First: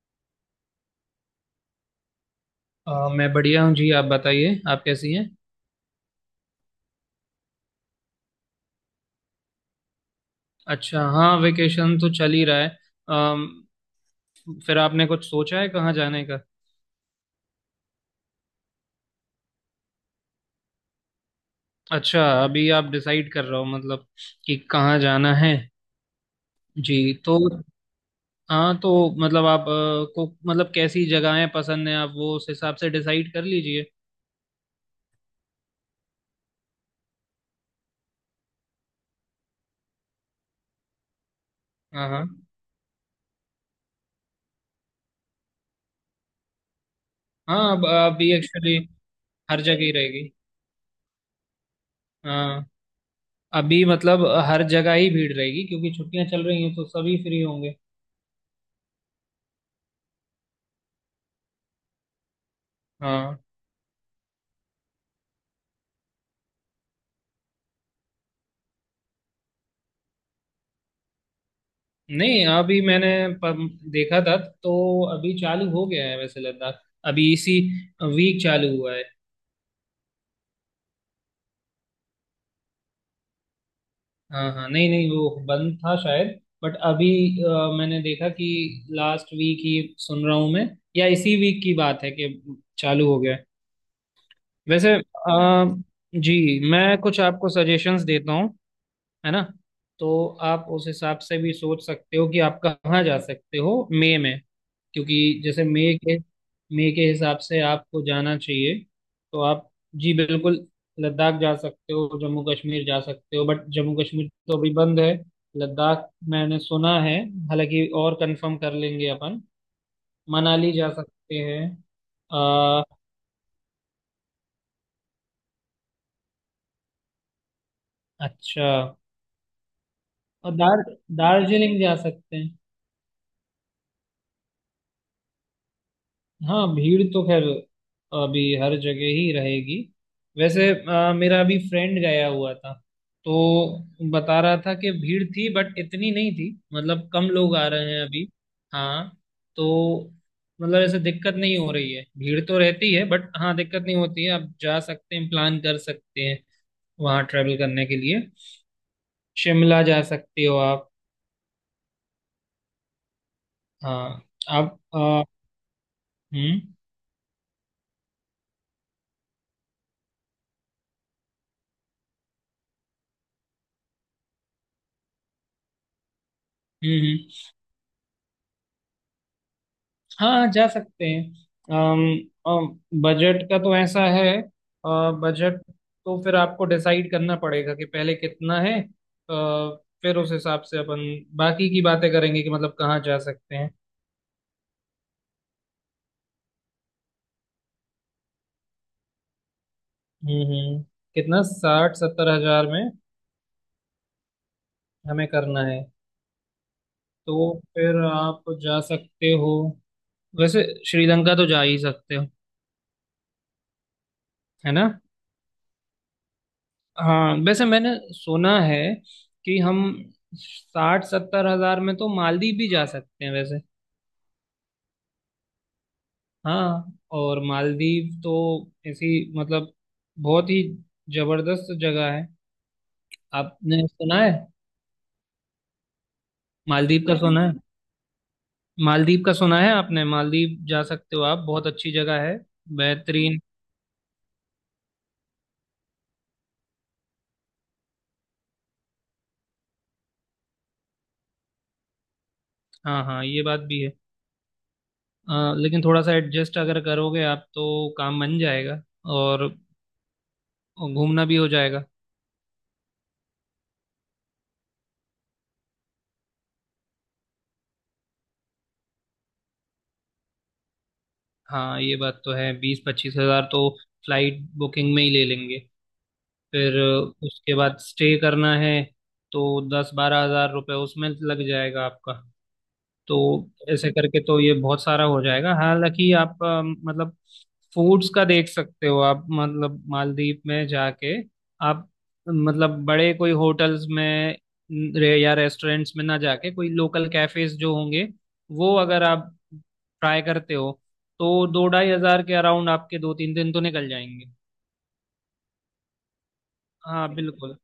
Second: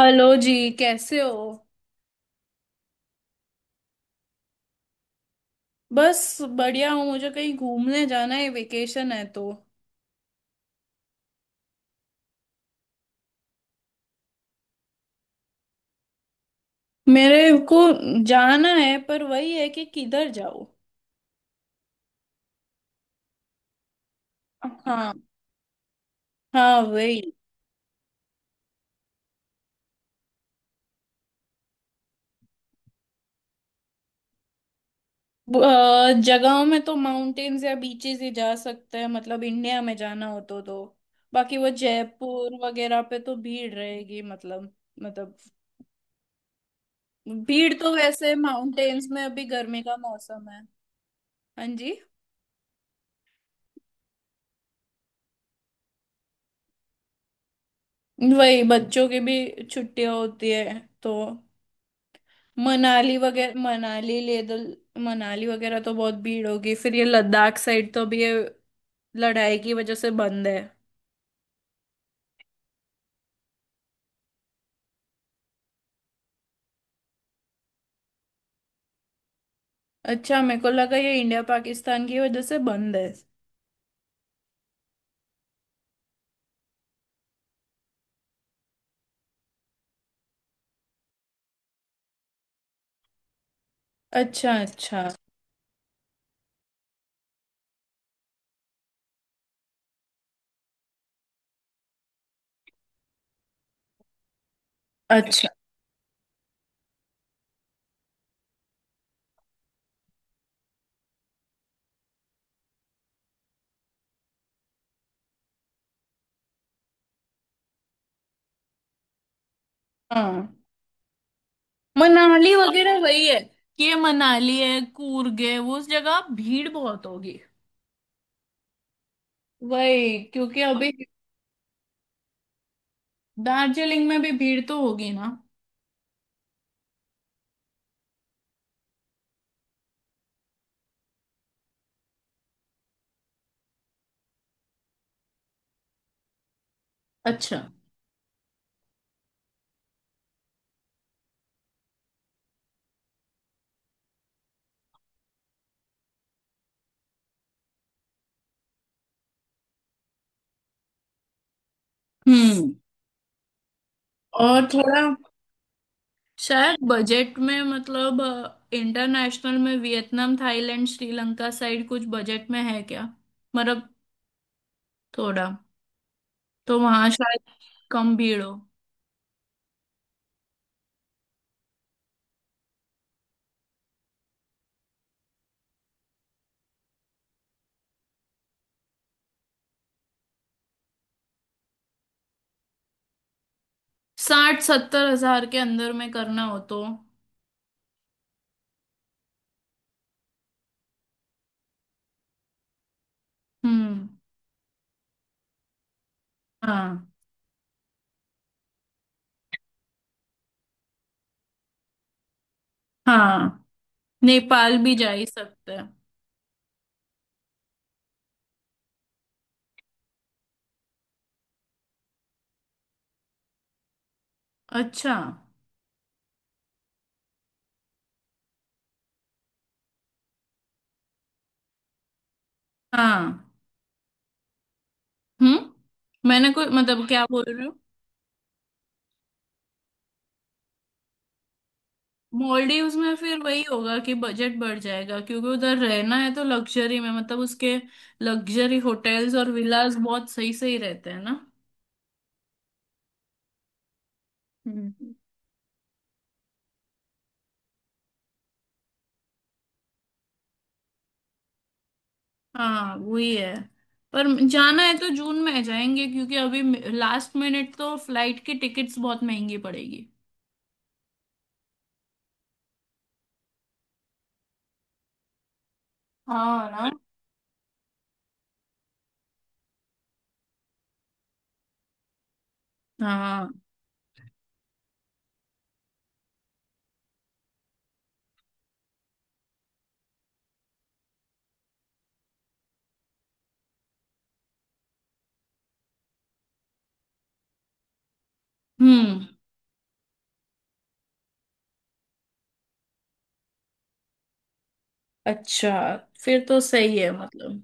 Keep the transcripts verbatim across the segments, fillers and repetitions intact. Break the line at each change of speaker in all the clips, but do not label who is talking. Hello जी, कैसे हो।
अ, मैं बढ़िया हूँ जी। आप बताइए, आप कैसी हैं?
बस बढ़िया हूँ, मुझे कहीं घूमने जाना है, वेकेशन है तो।
अच्छा। हाँ, वेकेशन तो चल ही रहा है। अम, फिर आपने कुछ सोचा है कहाँ जाने का?
मेरे को जाना है पर वही है कि किधर जाओ।
अच्छा, अभी आप डिसाइड कर रहे हो मतलब कि कहाँ
हाँ,
जाना है।
हाँ
जी
वही।
तो, हाँ तो मतलब आप अ, को मतलब कैसी जगहें पसंद हैं, आप वो उस हिसाब से डिसाइड कर लीजिए।
ब- अ, जगहों में तो माउंटेन्स या बीचेस ही जा सकते हैं, मतलब इंडिया में जाना हो तो तो। बाकी वो
हाँ, हाँ,
जयपुर वगैरह पे तो भीड़ रहेगी, मतलब मतलब
हाँ।
भीड़
अब
तो
अभी
वैसे
एक्चुअली
माउंटेन्स में अभी
हर
गर्मी
जगह ही
का
रहेगी।
मौसम है। हाँ जी।
हाँ, अभी मतलब हर जगह ही भीड़ रहेगी क्योंकि छुट्टियां चल रही हैं तो सभी फ्री होंगे।
वही बच्चों की भी छुट्टियां होती है तो मनाली
हाँ।
वगैरह, मनाली ले तो, मनाली वगैरह तो बहुत भीड़ होगी। फिर ये लद्दाख साइड तो अभी ये लड़ाई की वजह से बंद है।
नहीं, अभी मैंने प- देखा था तो अभी चालू हो गया है वैसे, लद्दाख अभी इसी वीक चालू हुआ है।
अच्छा, मेरे को लगा ये इंडिया पाकिस्तान की वजह से बंद है।
हाँ, हाँ, नहीं, नहीं, वो बंद था शायद। बट अभी अ, मैंने देखा कि लास्ट वीक ही सुन रहा हूँ मैं, या इसी वीक की बात है कि चालू हो गया है।
अच्छा,
वैसे,
अच्छा।
अ, जी मैं कुछ आपको सजेशंस देता हूँ, है ना? तो आप उस हिसाब से भी सोच सकते हो कि आप कहाँ जा सकते हो मई में। क्योंकि
अच्छा,
जैसे मई के मई के हिसाब से आपको जाना चाहिए। तो आप, जी बिल्कुल, लद्दाख जा सकते हो, जम्मू कश्मीर जा सकते हो, बट जम्मू कश्मीर तो अभी बंद है। लद्दाख मैंने सुना है, हालांकि और कंफर्म कर लेंगे अपन।
हाँ।
मनाली जा सकते हैं।
मनाली
आ,
वगैरह वही है कि ये मनाली है, कूर्ग है, वो उस जगह भीड़ बहुत होगी।
अच्छा।
वही
और
क्योंकि
दार
अभी।
दार्जिलिंग जा सकते हैं।
दार्जिलिंग में भी भीड़ तो होगी ना।
हाँ, भीड़ तो खैर अभी हर जगह ही रहेगी। वैसे अ, मेरा अभी फ्रेंड गया हुआ था तो बता रहा था कि भीड़ थी बट इतनी नहीं थी, मतलब कम लोग
अच्छा।
आ रहे हैं अभी। हाँ। तो मतलब ऐसे दिक्कत नहीं हो रही है, भीड़ तो रहती है बट हाँ दिक्कत नहीं होती है, आप जा सकते हैं, प्लान कर सकते हैं वहाँ ट्रेवल करने के लिए। शिमला जा सकते हो आप।
हम्म।
हाँ।
और
आप अ,
थोड़ा
हम्म, हम्म,
शायद बजट में, मतलब इंटरनेशनल में वियतनाम, थाईलैंड, श्रीलंका साइड कुछ बजट में है क्या? मतलब थोड़ा तो वहां
हम्म।
शायद कम भीड़ हो।
हाँ, जा सकते हैं। अम बजट का तो ऐसा है, बजट तो फिर आपको डिसाइड करना पड़ेगा कि पहले कितना है, अ, फिर उस हिसाब से अपन बाकी की बातें करेंगे कि मतलब कहाँ जा सकते हैं।
साठ सत्तर हजार के अंदर में करना हो तो।
हम्म, हम्म। कितना, साठ सत्तर हजार में
हम्म।
हमें करना है?
हाँ,
तो फिर आप जा सकते हो, वैसे श्रीलंका तो जा ही सकते हो,
हाँ
है
नेपाल
ना?
भी जा ही सकते हैं।
हाँ, वैसे मैंने सुना है कि हम साठ सत्तर हजार में तो मालदीव भी जा सकते हैं वैसे।
अच्छा।
हाँ। और मालदीव तो ऐसी, मतलब बहुत ही जबरदस्त जगह है।
हाँ।
आपने सुना है?
हम्म। मैंने कोई
मालदीव
मतलब,
का
क्या
सुना
बोल
है?
रही।
मालदीव का सुना है आपने? मालदीव जा सकते हो आप, बहुत अच्छी जगह है,
मॉलडीव्स में फिर
बेहतरीन।
वही होगा कि बजट बढ़ जाएगा क्योंकि उधर रहना है तो लग्जरी में, मतलब उसके लग्जरी होटल्स और विलास बहुत सही सही रहते हैं ना।
हाँ, हाँ, ये बात भी है।
हम्म।
अ, लेकिन थोड़ा सा एडजस्ट अगर करोगे आप तो काम बन जाएगा और घूमना भी हो जाएगा।
हाँ वही है। पर जाना है तो जून में जाएंगे क्योंकि अभी लास्ट मिनट तो फ्लाइट की टिकट्स बहुत महंगी पड़ेगी।
हाँ, ये बात तो है, बीस पच्चीस हजार तो फ्लाइट बुकिंग में ही ले लेंगे।
हाँ
फिर
ना।
अ, उसके बाद स्टे करना है तो दस बारह हजार रुपये उसमें लग जाएगा आपका। तो
हाँ।
ऐसे करके तो ये बहुत सारा हो जाएगा, हालांकि आप अ, मतलब फूड्स का देख सकते हो आप, मतलब मालदीव में जाके आप मतलब बड़े कोई होटल्स में न- रे- या रेस्टोरेंट्स में ना जाके, कोई लोकल कैफेज जो होंगे वो अगर
हम्म।
आप ट्राई करते हो तो दो ढाई हजार के अराउंड आपके दो तीन दिन तो निकल जाएंगे।
अच्छा, फिर तो सही है,
हाँ बिल्कुल,
मतलब।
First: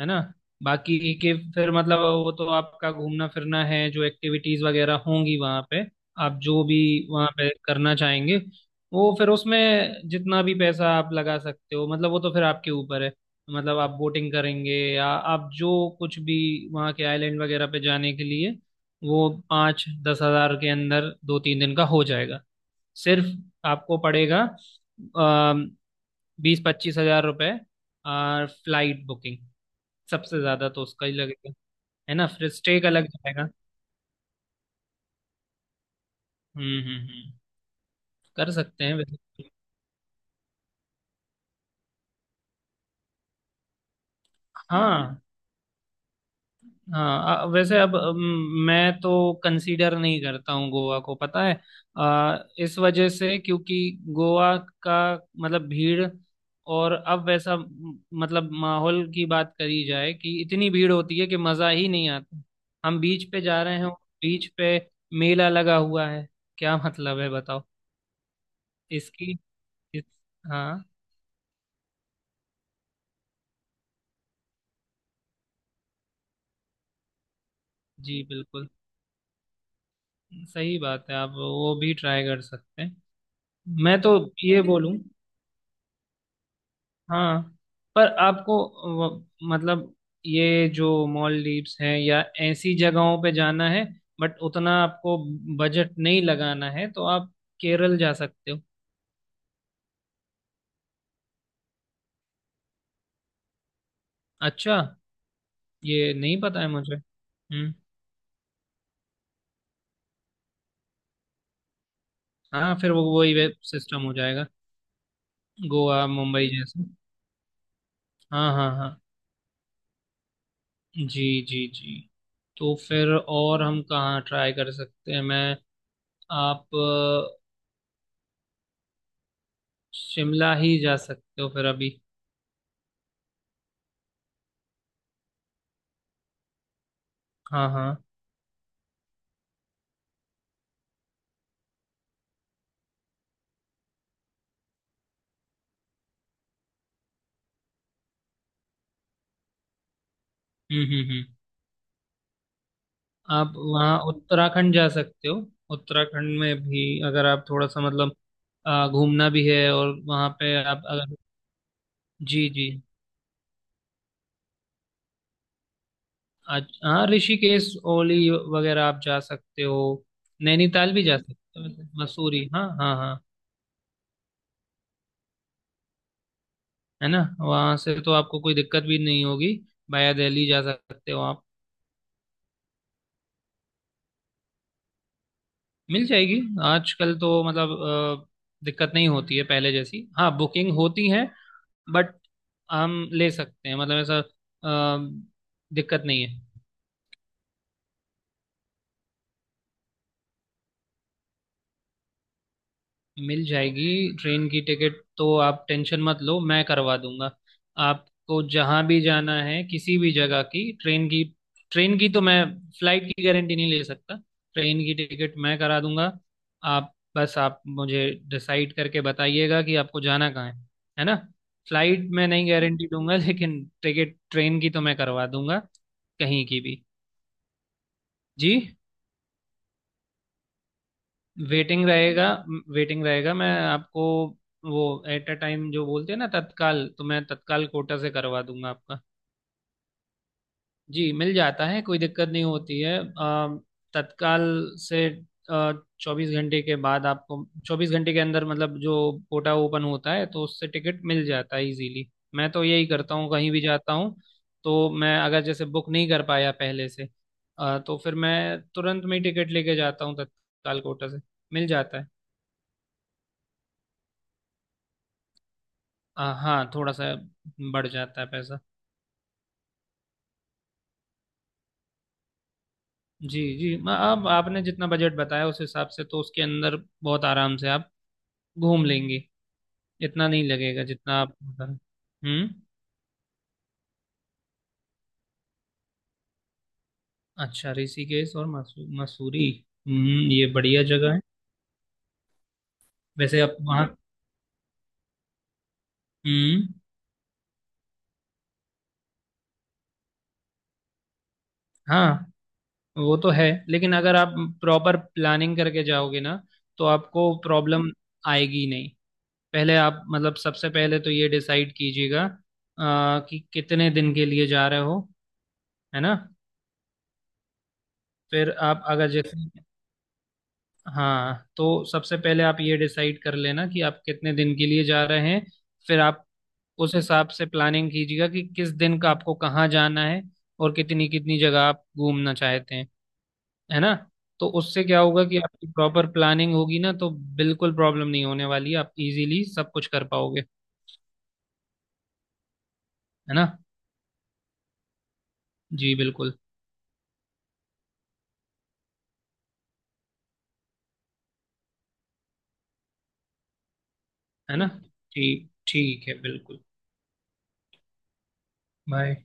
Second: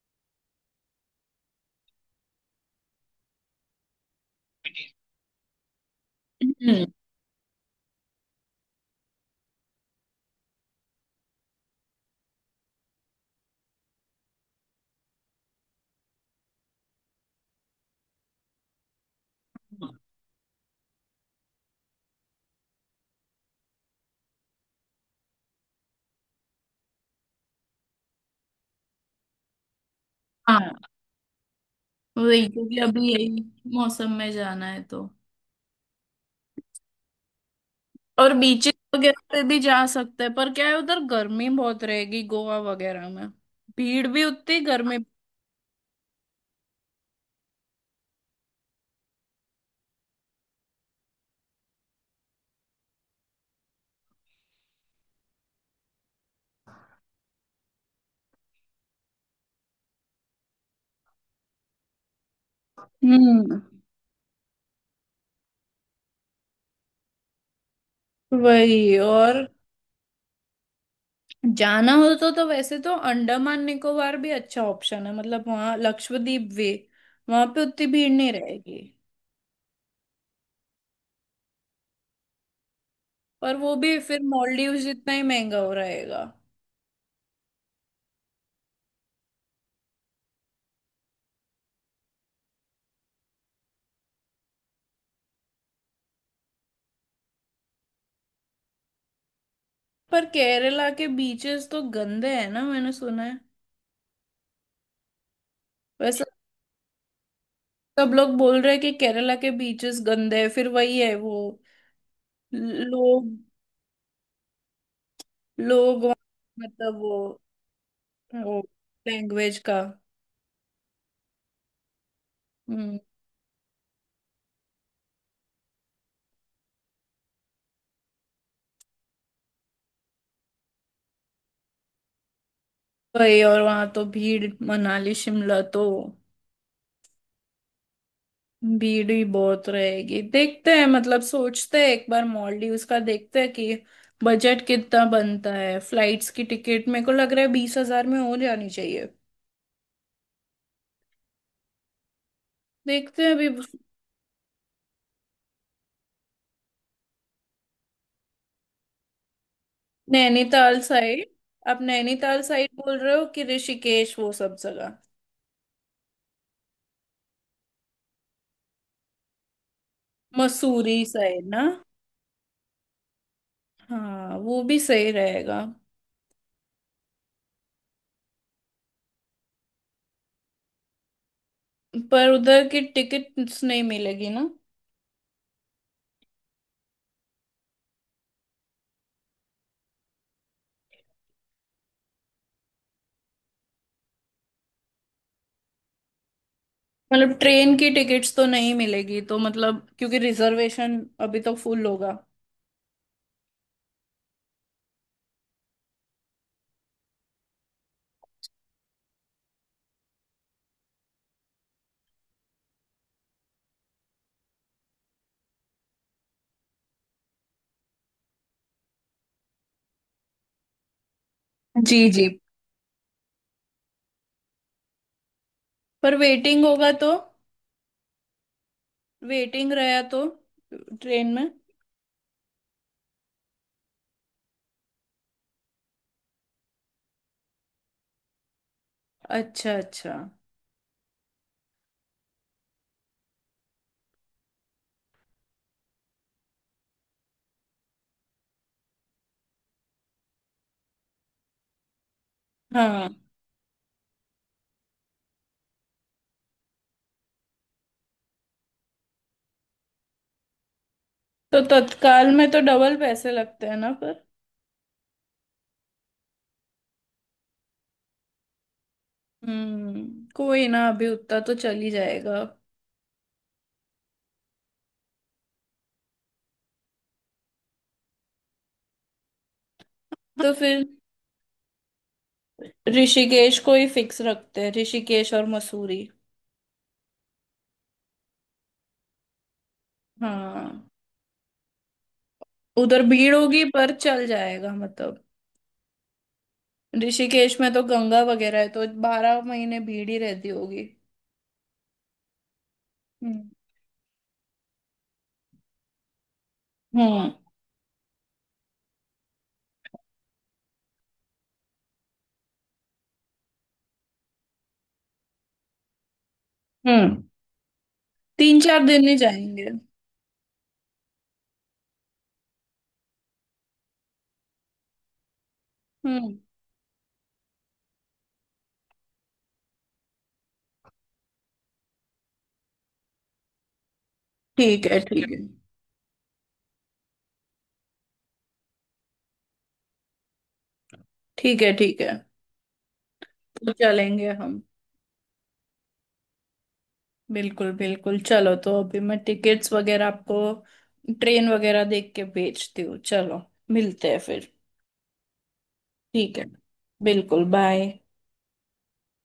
है ना? बाकी के फिर मतलब, वो तो आपका घूमना फिरना है, जो एक्टिविटीज वगैरह होंगी वहाँ पे, आप जो भी
हम्म।
वहाँ पे करना चाहेंगे, वो फिर उसमें जितना भी पैसा आप लगा सकते हो मतलब वो तो फिर आपके ऊपर है। मतलब आप बोटिंग करेंगे या आप जो कुछ भी, वहाँ के आइलैंड वगैरह पे जाने के लिए वो पाँच दस हजार के अंदर दो तीन दिन का हो जाएगा सिर्फ। आपको पड़ेगा बीस पच्चीस हजार रुपये फ्लाइट बुकिंग, सबसे ज्यादा
हाँ
तो उसका ही लगेगा, है ना?
वही
फिर
क्योंकि
स्टे का
अभी
लग
यही
जाएगा।
मौसम में जाना है तो।
हम्म, हम्म, हम्म।
और
कर
बीचेस
सकते हैं वैसे।
वगैरह पे भी जा सकते हैं पर क्या है, उधर गर्मी बहुत रहेगी, गोवा वगैरह में। भीड़ भी उतनी, गर्मी भी।
हाँ, हाँ। अ, वैसे अब, अम, मैं तो कंसीडर नहीं करता हूँ गोवा को, पता है? अ, इस वजह से क्योंकि गोवा का मतलब भीड़, और अब वैसा म, मतलब माहौल की बात करी जाए कि इतनी भीड़ होती है कि मज़ा ही नहीं आता। हम बीच पे
हम्म।
जा रहे हैं, बीच पे मेला लगा हुआ है, क्या मतलब है बताओ।
वही। और
इसकी, इस, हाँ।
जाना हो तो तो वैसे तो अंडमान निकोबार भी अच्छा ऑप्शन है, मतलब वहाँ लक्षद्वीप वे वहां पे उतनी भीड़
जी
नहीं
बिल्कुल,
रहेगी।
सही बात है, आप वो भी ट्राई कर सकते हैं।
पर वो भी
मैं तो
फिर
ये
मॉलडीव
बोलूं,
जितना ही महंगा हो रहेगा।
हाँ। पर आपको वो- मतलब ये जो मॉलडीव्स हैं या ऐसी जगहों पे जाना है बट उतना आपको बजट नहीं लगाना है तो आप केरल जा सकते हो।
पर केरला के बीचेस तो गंदे हैं ना, मैंने सुना है।
अच्छा, ये
वैसे
नहीं पता है मुझे। हम्म।
सब लोग बोल रहे हैं कि केरला के बीचेस गंदे हैं, फिर वही है वो।
हाँ, फिर वो
लोग,
वही वेब सिस्टम हो जाएगा, गोवा
लोग वहाँ,
मुंबई जैसे।
मतलब वो
हाँ,
वो
हाँ, हाँ।
लैंग्वेज का।
जी, जी, जी। तो
हम्म,
फिर और हम कहाँ ट्राई कर सकते हैं, मैं। आप अ, शिमला ही जा सकते हो फिर अभी।
वही। और वहाँ तो भीड़, मनाली शिमला तो
हाँ, हाँ।
भीड़ ही बहुत रहेगी। देखते हैं, मतलब सोचते हैं एक बार, मॉलडीव्स का देखते हैं कि बजट कितना बनता है। फ्लाइट्स की टिकट मेरे को लग रहा है बीस हजार में हो जानी चाहिए।
हम्म, हम्म, हम्म।
देखते हैं अभी।
आप वहाँ उत्तराखंड जा सकते हो। उत्तराखंड में भी अगर आप थोड़ा सा मतलब अ, घूमना भी है और वहाँ पे
नैनीताल
आप अगर।
साइड? आप नैनीताल
जी, जी।
साइड बोल रहे हो कि ऋषिकेश वो सब जगह?
आज, हाँ, ऋषिकेश, ओली वगैरह आप जा सकते हो। नैनीताल
मसूरी
भी जा
साइड
सकते
ना।
हो, मतलब मसूरी, हाँ, हाँ, हाँ।
हाँ, वो भी सही रहेगा।
है ना? वहाँ से तो आपको कोई दिक्कत भी नहीं होगी, वाया दिल्ली जा सकते हो आप।
पर उधर की टिकट्स नहीं मिलेगी ना।
मिल जाएगी, आजकल तो मतलब अ, दिक्कत नहीं होती है पहले जैसी, हाँ बुकिंग होती है, बट हम ले सकते हैं मतलब ऐसा, अ, दिक्कत नहीं है,
मतलब ट्रेन की टिकट्स तो नहीं मिलेगी तो, मतलब क्योंकि रिजर्वेशन अभी तो फुल होगा।
मिल जाएगी। ट्रेन की टिकट तो आप टेंशन मत लो, मैं करवा दूंगा। आपको जहां भी जाना है, किसी भी जगह की ट्रेन की ट्रेन की तो मैं, फ्लाइट की गारंटी नहीं ले सकता, ट्रेन की टिकट मैं करा दूंगा। आप बस आप मुझे डिसाइड करके बताइएगा कि आपको जाना कहाँ है है ना?
जी
फ्लाइट
जी।
में नहीं गारंटी दूंगा लेकिन टिकट ट्रेन की तो मैं करवा दूंगा,
पर
कहीं की
वेटिंग
भी।
होगा तो।
जी।
वेटिंग रहा तो ट्रेन में।
वेटिंग रहेगा, वेटिंग रहेगा। मैं आपको वो एट अ टाइम जो बोलते हैं ना, तत्काल, तो मैं तत्काल कोटा से करवा दूंगा आपका।
अच्छा, अच्छा।
जी मिल जाता है, कोई दिक्कत नहीं होती है। अ, तत्काल से चौबीस घंटे के बाद आपको, चौबीस घंटे के अंदर मतलब, जो कोटा ओपन होता है तो उससे टिकट मिल जाता है इजीली। मैं तो यही
हाँ
करता हूँ कहीं भी जाता हूँ, तो मैं अगर जैसे बुक नहीं कर पाया पहले से, अ, तो फिर मैं तुरंत में ही टिकट लेके जाता हूँ तत्काल कोटा से।
तो
मिल जाता है।
तत्काल में तो डबल पैसे लगते हैं ना पर।
आ, हाँ, थोड़ा सा बढ़ जाता है पैसा।
हम्म, कोई ना, अभी उतना तो चल ही जाएगा।
जी, जी। म- अब आपने जितना बजट बताया उस हिसाब से तो उसके अंदर बहुत आराम से आप घूम लेंगे, इतना नहीं
तो
लगेगा
फिर
जितना आप बता- हम्म।
ऋषिकेश को ही फिक्स रखते हैं, ऋषिकेश और मसूरी।
अच्छा, ऋषिकेश और मसू, मसूरी, हम्म, ये बढ़िया
हाँ।
जगह है।
उधर भीड़
वैसे आप
होगी
वहाँ,
पर चल जाएगा, मतलब
हम्म,
ऋषिकेश में तो गंगा वगैरह है तो बारह महीने भीड़ ही रहती होगी।
हाँ, वो तो है
हम्म,
लेकिन अगर आप प्रॉपर प्लानिंग करके जाओगे ना तो आपको
हम्म,
प्रॉब्लम आएगी नहीं। पहले आप मतलब, सबसे पहले तो ये डिसाइड कीजिएगा आ, कि कितने दिन के लिए जा रहे हो, है ना?
हम्म।
फिर
तीन चार
आप
दिन
अगर
ही
जैसे,
जाएंगे।
हाँ, तो सबसे पहले आप ये डिसाइड कर लेना कि आप कितने दिन के लिए जा रहे हैं। फिर आप
हम्म।
उस हिसाब से प्लानिंग कीजिएगा कि किस दिन का आपको कहाँ जाना है और कितनी कितनी जगह आप घूमना चाहते हैं, है ना? तो उससे
ठीक है,
क्या होगा
ठीक है।
कि आपकी प्रॉपर प्लानिंग होगी ना, तो बिल्कुल प्रॉब्लम नहीं होने वाली है, आप इजीली सब कुछ कर पाओगे।
ठीक है, ठीक है।
है ना?
तो चलेंगे हम।
जी बिल्कुल।
बिल्कुल, बिल्कुल, चलो तो अभी मैं टिकट्स वगैरह आपको, ट्रेन वगैरह देख के भेजती हूँ। चलो, मिलते हैं फिर।
है ना? ठीक, ठीक है
ठीक है।
बिल्कुल।
बिल्कुल। बाय।
बाय।